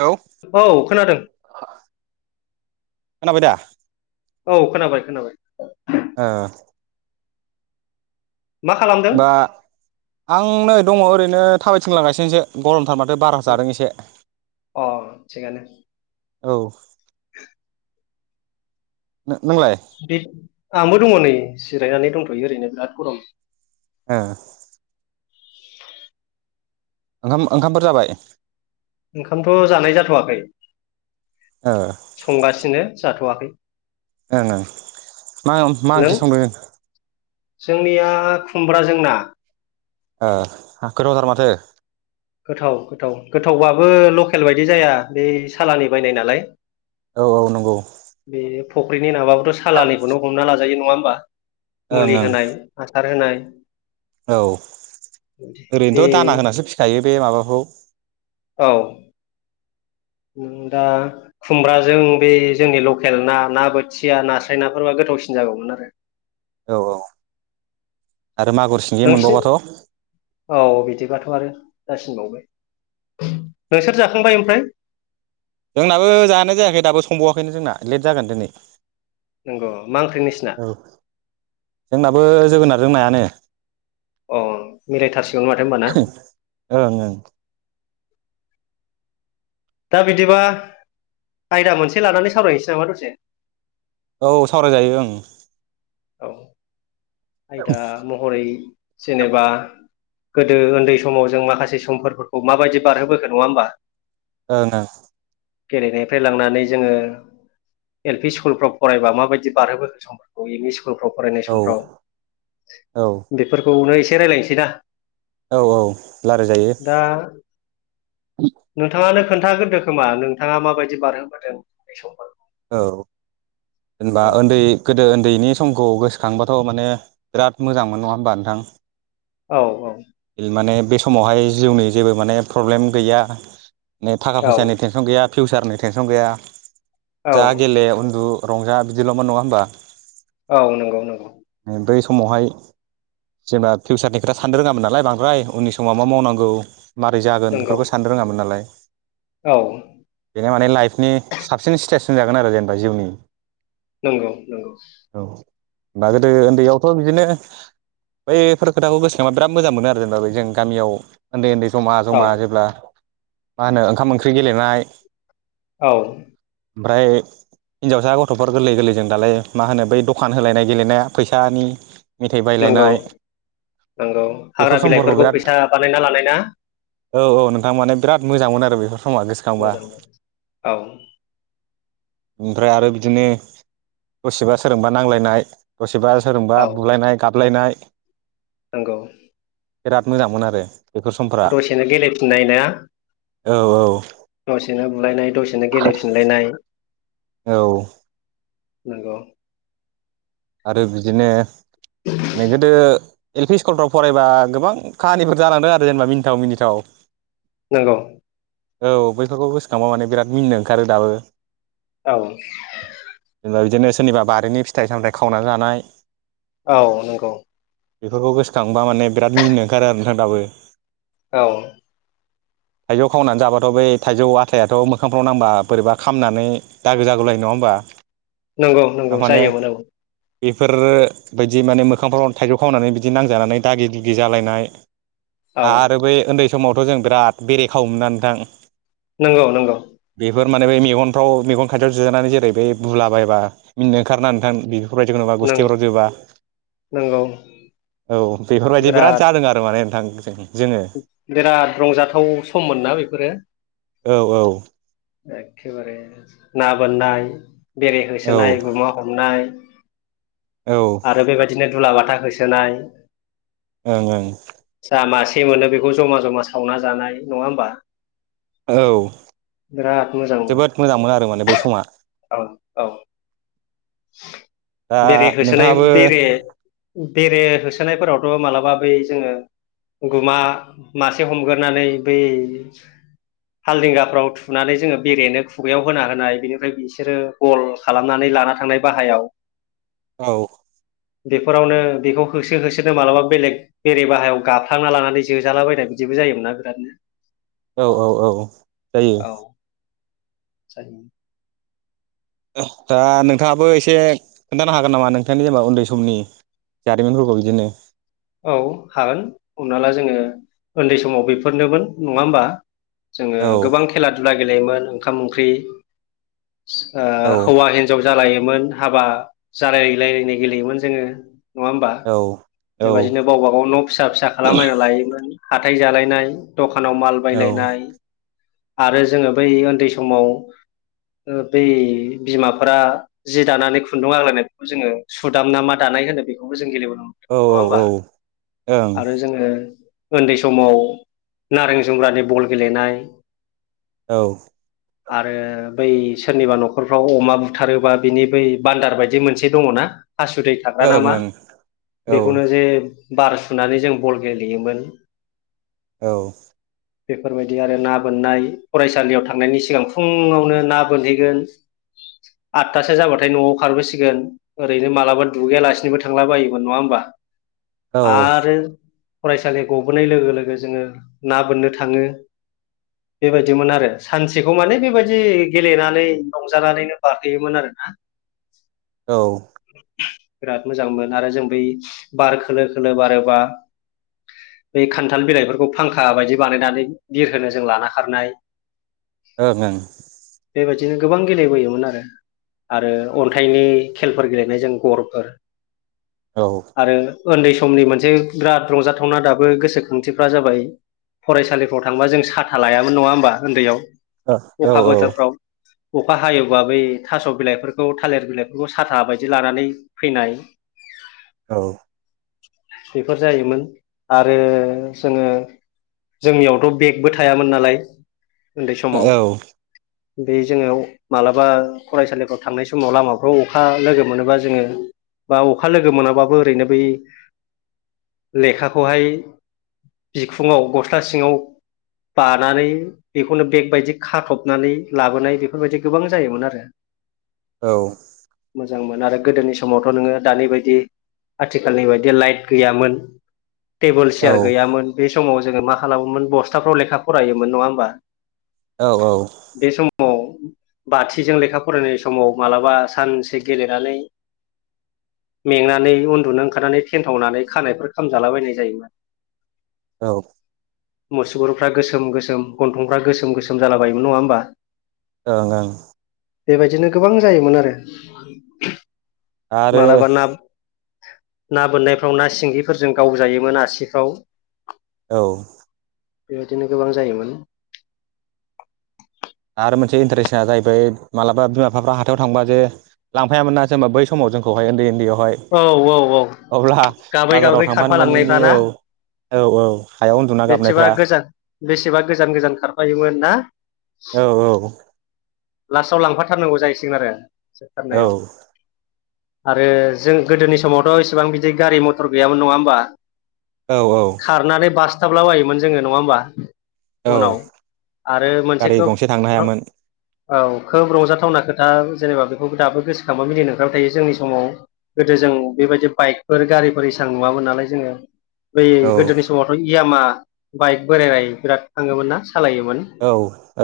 Hello औ खोनादों। खोनाबाय दा? औ खोनाबाय खोनाबाय। ओ मा खालामदों? होमबा आं नै दङ ओरैनो थाबायथिंलांगासिनोसो गरम थार माथो बार जादों एसे। अ थिगानो औ। [inaudible] नोंलाय बे आंबो दङ नै जिरायनानै दंथ'यो ओरैनो बिराद गरम। ओ। ओंखाम ओंखामफोर जाबाय? ओंखामथ' जानाय जाथ'वाखै ओ संगासिनो जाथ'वाखै। ओं ओं मा मा नों? ओंख्रि संदों जोंनिया खुमब्राजों ना। ओ गोथावथार माथो। गोथाव गोथाव गोथावबाबो लकेल बायदि जाया बे सालानि बायनाय नालाय। औ औ नंगौ। बे फुख्रिनि नाबाबोथ' सालानिखौनो हमना लाजायो नङा होमबा? ओं मुलि ओं होनाय हासार होनाय। औ बे ओरैनोथ' दाना होनसो फिखायो बे माबाखौ। औ। नों दा खुमब्राजों बे जोंनि लकेल ना ना बोथिया नास्राय नाफोरबा गो थावसिन जागौमोन आरो। औ औ आरो मागुर सिंगि मोनबावबाथ' नोंसोर औ बिदिबाथ' आरो जासिनबावबाय। नोंसोर जाखांबाय ओमफ्राय? जोंनाबो जानाय जायाखै दाबो संबावाखैनो जोंना लेट जागोन दिनै। नंगौ मा ओंख्रि नोंसिना औ जोंनाबो जोगोनारजों नायानो। अ मिलायथारसिगौनो माथो होमबा ना [unintelligible] ओंओं दा बिदिबा आयदा मोनसे लानानै सावरायहनोसै नामा दसे औ सावरायजायो ओं औ आयदा महरै जेनेबा गोदो उन्दै समाव जों माखासे समफोरखौ माबायदि बारहोबोखो नङा होमबा ओंओं गेलेनायनिफ्राय लांनानै जोंङो एल पि स्कुल फाव फरायबा माबायदि बारहो समफोरखौ एम इ स्कुल स्कुलफ्राव फरायनाय ओं समफ्राव औ औ बेफोरखौनो एसे रायज्लायनोसै ना। औ औ लाराय जायो। दा नोंथाङानो खोन्थाग्रोदो खोमा नोंथाङा माबायदि बारहोबोदों उनदै सम औ जेनेबा उन्दै गोदो उन्दैनि समखौ गोसोखांबाथ' माने बिराद मोजां मोन नङा होमबा नोंथां। औ औ माने बे समावहाय जिउनि जेबो माने प्रब्लेम गैया नै थाखा औ फैसानि टेनसन गैया फिउसारनि टेनसन गैया औ जा गेले उन्दु रंजा बिदिल'मोन नङा होनमबा औ नंगौ नंगौ समावहाय जेनेबा फिउचारनि खोथा साननो रोङामोन नालाय बांद्राय उननि समाव मा मावनांगौ। मारै जागोन नंगौ बेफोरखौ साननो रोङामोन नालाय। औ बेनो माने लाइफनि साबसिन स्टेस होनजागोन आरो जेनेबा जिउनि नंगौ नंगौ दा गोदो उन्दैयावथ' बिदिनो बैफोर खोथाखौ गोसोखांबा बिराद मोजां मोनो आरो ना बे जों गामियाव उन्दै उन्दै जमा औ जमा जेब्ला मा होनो ओंखाम ओंख्रि गेलेनाय औ ओमफ्राय हिनजावसा गथ'फोर गोरलै गोरलै जों दालाय मा होनो बै दखान होलायनाय गेलेनाया फैसानि। मेथाइ नंगौ बायलायनाय नंगौ हाग्रा बेफोर समफोरखौ बिलाइफोरखौ बिराद फैसा बानायना लानायना औ औ नोंथां माने बिराद मोजां मोन आरो बैफोर मोजां औ ओमफ्राय आरो बिदिनो दसेबा सोरजोंबा नांजलायनाय दसे बा सोरजोंबा औ बुलायनाय गाबलायनाय नंगौ बिराद मोजांमोन आरो बेफोर समफ्रा दसेनो गेलेफिननाय ना औ औ दसेनो बुलायनाय दसेनो गेलेफिनलायनाय औ नंगौ आरो बिदिनो माने गोदो एल पि स्कुलफ्राव फरायबा गोबां काहानिफोर जालांदों आरो जेनेबा मिनिथाव मिनिथाव। नंगौ औ बैफोरखौ गोसोखांबा माने बिराद मिनो ओंखारो दाबो औ बिदिनो सोरनिबा बारिनि फिथाइ सामथायाइ खावनानै जानाय औ नंगौ बेफोरखौ गोसोखांबा माने बिराद मिनिनो ओंखारो आरो ना दाबो औ थाइजौ खावनानै जाबाथ' बै थाइजौ आथायाथ' मोखांफ्राव नांबा बोरैबा खामनानै दागो जागुलायो नङा होमबा नंगौ नंगौ जायोमोन आं बेफोरोबायदि माने मोखांफ्राव थाइजौ खावनानै बिदि नांजानानै दागि दुगि जालायनाय औ आरो बै उन्दै समावथ' जों बिराद बेरे खावोमोन ना नोंथां नंगौ नंगौ बेफोर माने बे मेगनफ्राव मेगन खायथियाव जोनानै जेरै बै बुलाबायबा मिनिनो ओंखारना नोंथां बि जोबा नंगौ गुस्थिफोराव जोबा नंगौ औ बेफोरबायदि बिराद जादों आरो माने नोंथां जों जोङो बिराद रंजाथाव सममोनना बेफोरो औ औ एखेबारे ना बोननाय बेरे औ होसोनाय गुमा हमनाय औ ओं आरो बेबायदिनो दुलाबाथा होसोनाय ओं ओं। फै मोनो बेखौ ज'मा ज'मा सावना जानाय नङा होमबा? औ। बिराद मोजांमोन जोबोद मोजां मोनो आरो माने बै समा औ औ। दा बेरे होसोनाय नोंथाङाबो बेरे बेरे होसोनायफोरावथ' मालाबा बै जोङो गुमा मासे हमगोरनानै बै हालदिंगाफ्राव थु थुनानै जोङो बेरेनो खुगायाव होना होनाय बेनिफ्राय बिसोरो गल खालामनानै लाना थांनाय बाहायाव। [inaudible] औ। बेफोरावनो बेखौ होसो होसोनो मालाबा बेलेग बेरे बाहायाव गाफ्लांना लानानै जोजालाबायनाय बिद दिबो जायोमोनना बिरादनो। औ औ औ जायो। जानो। दा नोंथाङाबो एसे खोन्थानो हागोन नामा नोंथांनि जेनेबा उन्दै समनि जारिमिनफोरखौ बिदिनो औ हागोन हमना ला जोङो उन्दै समाव बेफोरनोमोन नङा होमबा? जोङो औ गोबां खेला दुला गेलेयोमोन ओंखाम ओंख्रि ओ औ हौवा हिन्जाव जालायोमोन हाबा जालाय लायलायनाय गेलेयोमोन जोङो। नङा होमबा? औ बेबायदिनो औ गावबाागाव न' फिसा फिसा खालामलायना लायोमोन। हाथाय जालायनाय दखानाव माल औ बायलायनाय आरो जोङो बै उन्दै समाव ओ बै बिमाफोरा जि दानानै खुन्दुं आग्लायनायखौ जोङो सुदामना मा दान नाय होनो बेखौबो जों गेलेबोनो मोनदों नङा औ होमबा औ ओं आरो जोङो उन्दै समाव नारें जुमग्रानि बल गेलेनाय। औ। आरो बै सोरनिबा न'खरफ्राव अमा बुथारोबा बिनि बै बान्दार बायदि मोनसे दङ' ना? हासुदै थाग्रा नामा ओं ओं औ बेखौनो जे बार सुनानै जों बल गेलेयोमोन। औ। बेफोरबायदि आरो ना बोननाय फरायसालियाव थांनायनि सिगां फुङावनो ना बोनहैगोन। आततासो जाबाथाय न'आव खारबोसिगोन ओरैनो मालाबा दुगैयालासिनोबो थांला बायोमोन नङा होम बा औ आरो फरायसालि गबोनाय लोगो लोगो जोङो ना बोननो थाङो। बेबायदिमोन आरो सानसेखौ माने बेबायदि गेलेनानै रंजानानैनो बारहोयोमोन आरोना। [inaudible] औ। बिराद मोजांमोन आरो जों बै बार खोलो खोलो बारोबा बै खान्थाल बिलाइफोरखौ फांखा बायदि बानायनानै बिर होनो जों लाना खारनाय। ओं ओं। बेबायदिनो गोबां गेलेबोयोमोन आरो आरो अन्थाइनि खेलफोर गेलेनायजों गरफोर आरो उन्दै समनि मोनसे बिराद रंजाथावना दाबो गोसोखांथिफ्रा जाबाय फरायसालिफ्राव थांबा जों साथा लायामोन नङा होमबा उन्दैयाव? औ अखा औ। बोथोरफ्राव अखा हायोबा बै थास' बिलाइफोरखौ थालिर बिलाइफोरखौ साथा बायदि लानानै फैनाय। [inaudible] औ। बेफोर जायोमोन आरो जोङो जोंनियावथ' बेगबो थायामोन नालाय उन्दै औ औ समाव। बे जोङो अ मालाबा फरायसालिफ्राव थांनाय समाव लामाफ्राव अखा लोगो मोनोबा जोङो बा अखा लोगो मोनाबाबो ओरैनो बै लेखाखौहाय बिखुङाव गस्ला सिङाव बानानै बेखौनो बेग बायदि खाथबनानै लाबोनाय बेफोरबायदि गोबां जायोमोन आरो। औ। मोजांमोन आरो गोदोनि समावथ' नोङो दानि बायदि आथिखालनि बायदि लाइट गैयामोन। टेबोल सियार गैयामोन बे समाव जोङो मा खालामोमोन बस्थाफ्राव लेखा फरायोमोन नङा ओमबा। औ औ। बाथिजों लेखा फरायनाय समाव मालाबा सानसे गेलेनानै मेंनानै उन्दुनो ओंखारनानै थेनथावनानै खानायफोर खामजालाबायनाय जायोमोन। औ। मुसगुरफ्रा गोसोम गोसोम गन्थंफ्रा गोसोम गोसोम जालाबायायोमोन नङा होमबा ओं ओं। बेबायदिनो गोबां जायोमोन आरो आरो मालाबा ना ना बोननायफ्राव ना सिंगिफोरजों गावजायोमोन आसिफ्राव। औ। बेबायदिनो गोबां जायोमोन। आरो मोनसे इन्टारेस्टआ जाहैबाय मालाबा बिमा बिफ हाथायाव थांबा जे लांफायामोन ना जेनेबा बै समाव जोंखौहाय। [unintelligible] औ औ औ अब्ला गाबै बाजाराव गाबै थांफानो मोनैनि खारफालांनायफाना। औ औ औ हायाव उन्दुना बेसेबा गाबनायफ्रा गोजान बेसेबा गोजान गोजान खारफायोमोन ना। औ औ। लासाव लांफाथारनांगौ जाहैसिगोन आरो [unintelligible] औ थारनायाव आरो जों गोदोनि समावथ' इसेबां बिदि गारि मथर गैयामोन नङा ओमबा। औ औ खारनानै बासथाबलाबायोमोन जोङो नङा ओमबा। औ उनाव आरो मोनसे गारि खो गंसे थांनो हायामोन [unintelligible] औ खोब रंजाथावना खोथा जेनेबा बेखौ दाबो गोसोखांबा मिनिनोओंखारबाय थायो जोंनि समाव। गोदो जों बेबायदि बाइकफोर गारिफोर एसां नुवामोन नालाय जोङो। बै औ गोदोनि समावथ' इयामा बाइक बेरायराय बिराद थाङोमोन ना। सालायोमोन औ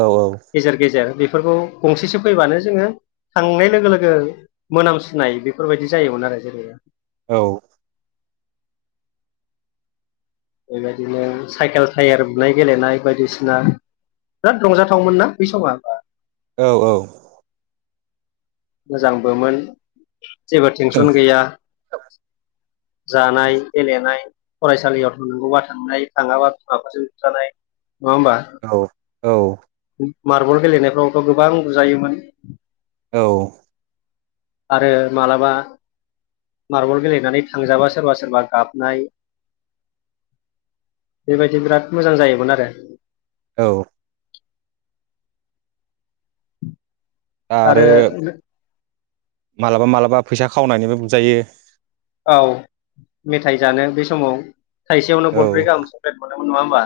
औ गेजेर गेजेर बे फोरखौ गंसेसो फैबानो जोङो थांनाय लोगो लोगो मोनामसुनाय बिफोरबायदि जायोमोन आरो जेनेबा औ। बेबायदिनो साइकेल टायार बुनाय गेलेनाय बायदिसिना बिराद रंजाथावमोन मोनना बै समा औ औ। मोजांबोमोन जेबो औ टेनसन गैया जानाय गेलेनाय फरायसालियाव थांनांगौबा थांनाय थाङाबा बिमाफोरजों बुजानाय नङा होमबा औ औ मार्बल गेलेनायफ्रावथ' गोबां बुजायोमोन। औ। आरो मालाबा मार्बल गेलेनानै थांजाबा सोरबा सोरबा गाबनाय बेबायदि बिराद मोजां जायोमोन आरो। औ। आरो मालाबा मालाबा फैसा खावनायनिबो बुजायो औ मेथाइ जानो बे समाव थाइसेयावनो औ गरब्रै गाहाम सक्लेट मोनो नङा होमबा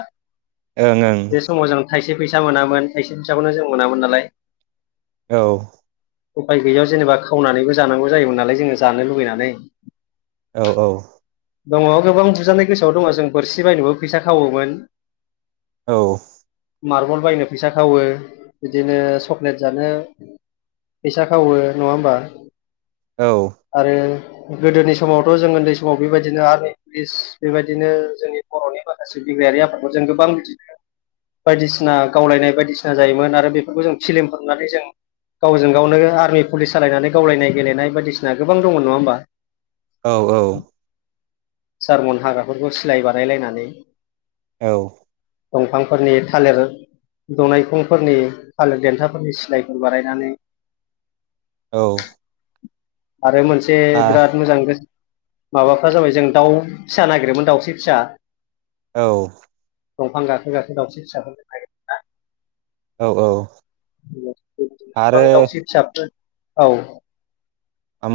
ओं बे समाव जों थायसे फैसा मोनामोन थायसे फिसाखौनो जों मोनामोन नालाय औ उफाय गैयियाव जेनेबा खावनानैबो जानांगौ जायोमोन नालाय जोङो जानो लुबैनानै औ औ दङ गोबां बुजानाय गोसोआव दङ जों बोरसि बायनोबो फैसा खावोमोन औ मार्बल बायनो फैसा खावो बिदिनो चक्लेट जानो फैसा खावो नङा होमबा औ आरो गोदोनि समावथ' जों उन्दै समाव बेबायदिनो आर्मि पुलिस बेबायदिनो जोंनि बर'नि माखासे बिग्रायारि आफादफोरजों गोबां बिदिनो बायदिसिना गावलायनाय बायदिसिना जायोमोन आरो बेफोरखौ जों फिलिमफोरनुनानै जों गावजों गावनो आर्मि पुलिस जाशलायनानै गावलायनाय गेलेनाय बायदिसिना गोबां दंमोन नङा होमबा? औ औ सारमन हाग्राफोरखौ सिलाय बानायायलायनानै औ दंफांफोरनि थालिर दनायखंफोरनि थालिर देन्थाफोरनि सिलायफोर बारायनानै औ आरो मोनसे आ बिराद मोजां गो माबाफ्रा जाबाय जों दाउ फिसा नागिरोमोन दाउस्रि फिसा औ दंफां गाखो गाखो दाावस्रि फिसाफोर जों नागिरदोंना? औ औ गोबां आरो दावसि फिसाफोर औ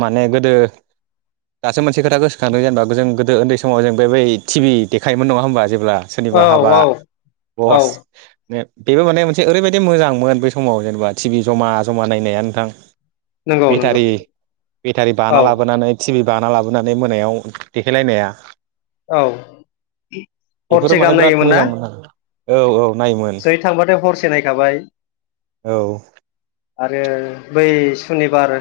माने गोदो दासो मोनसे खोथा गोसोखांदों जेनेबा जों गोदो उन्दै समाव जों बे बै टि भि देखायोमोन नङा होमबा जेब्ला सोरनिबा औ हाबा औ औ बस बेबो माने मोनसे ओरैबायदि मोजांमोन बै समाव जेनेबा टिभि जमा जमा नायनाया नोंथां नंगौ नंगौ बेटारि बेटारि औ बाना लाबोनानै टि भि बाना लाबोनानै मोनायाव देखायलायनाया औ बेफोरो हरसे माने गाहाम बिराद नायोमोन ना मोजांमोनना औ औ नायोमोन जै थांबाथाय हरसे नायखाबाय। औ आरो बै सुनिबार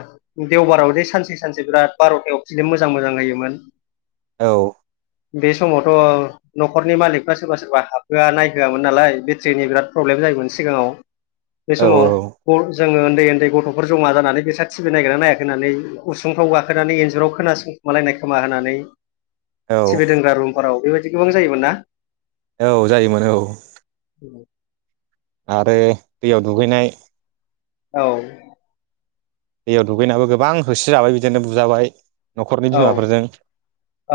देवबाराव जे सानसे सानसे बिराद बार'थायाव फिल्म मोजां मोजां नायोमोन। औ बे समावथ' न'खरनि मालिकफ्रा सोरबा सोरबा हाबहोआ नायहोआमोन नालाय बे थ्रिनि बेराद प्रब्लेम जायोमोन सिगाङाव बे औ समाव जोङो उन्दै उन्दै गथ'फोर जमा जानानै बेसाद टिभि नायगोना नायाखै होननानै उसुंफ्राव गाखोनानै इन्जुराव खोनासं खोमालायनाय खोमा होनानै टि भि औ दोनग्रा रुमफोराव बेबायदि गोबां जायोमोन ना। औ जायोमोन औ। औ आरो दैयाव दुगैनाय औ दैयाव दुगैनाबो गोबां होसो जाबाय बिदिनो बुजाबाय। न'खरनि औ बिमाफोरजों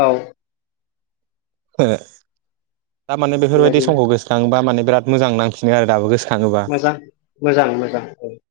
औ ओ दामाने बेफोरबायदि बेबायदिनो समखौ गोसोखाङोबा माने बिराद मोजां नांफिनो आरो दाबो गोस मोजां मोजां मोजां।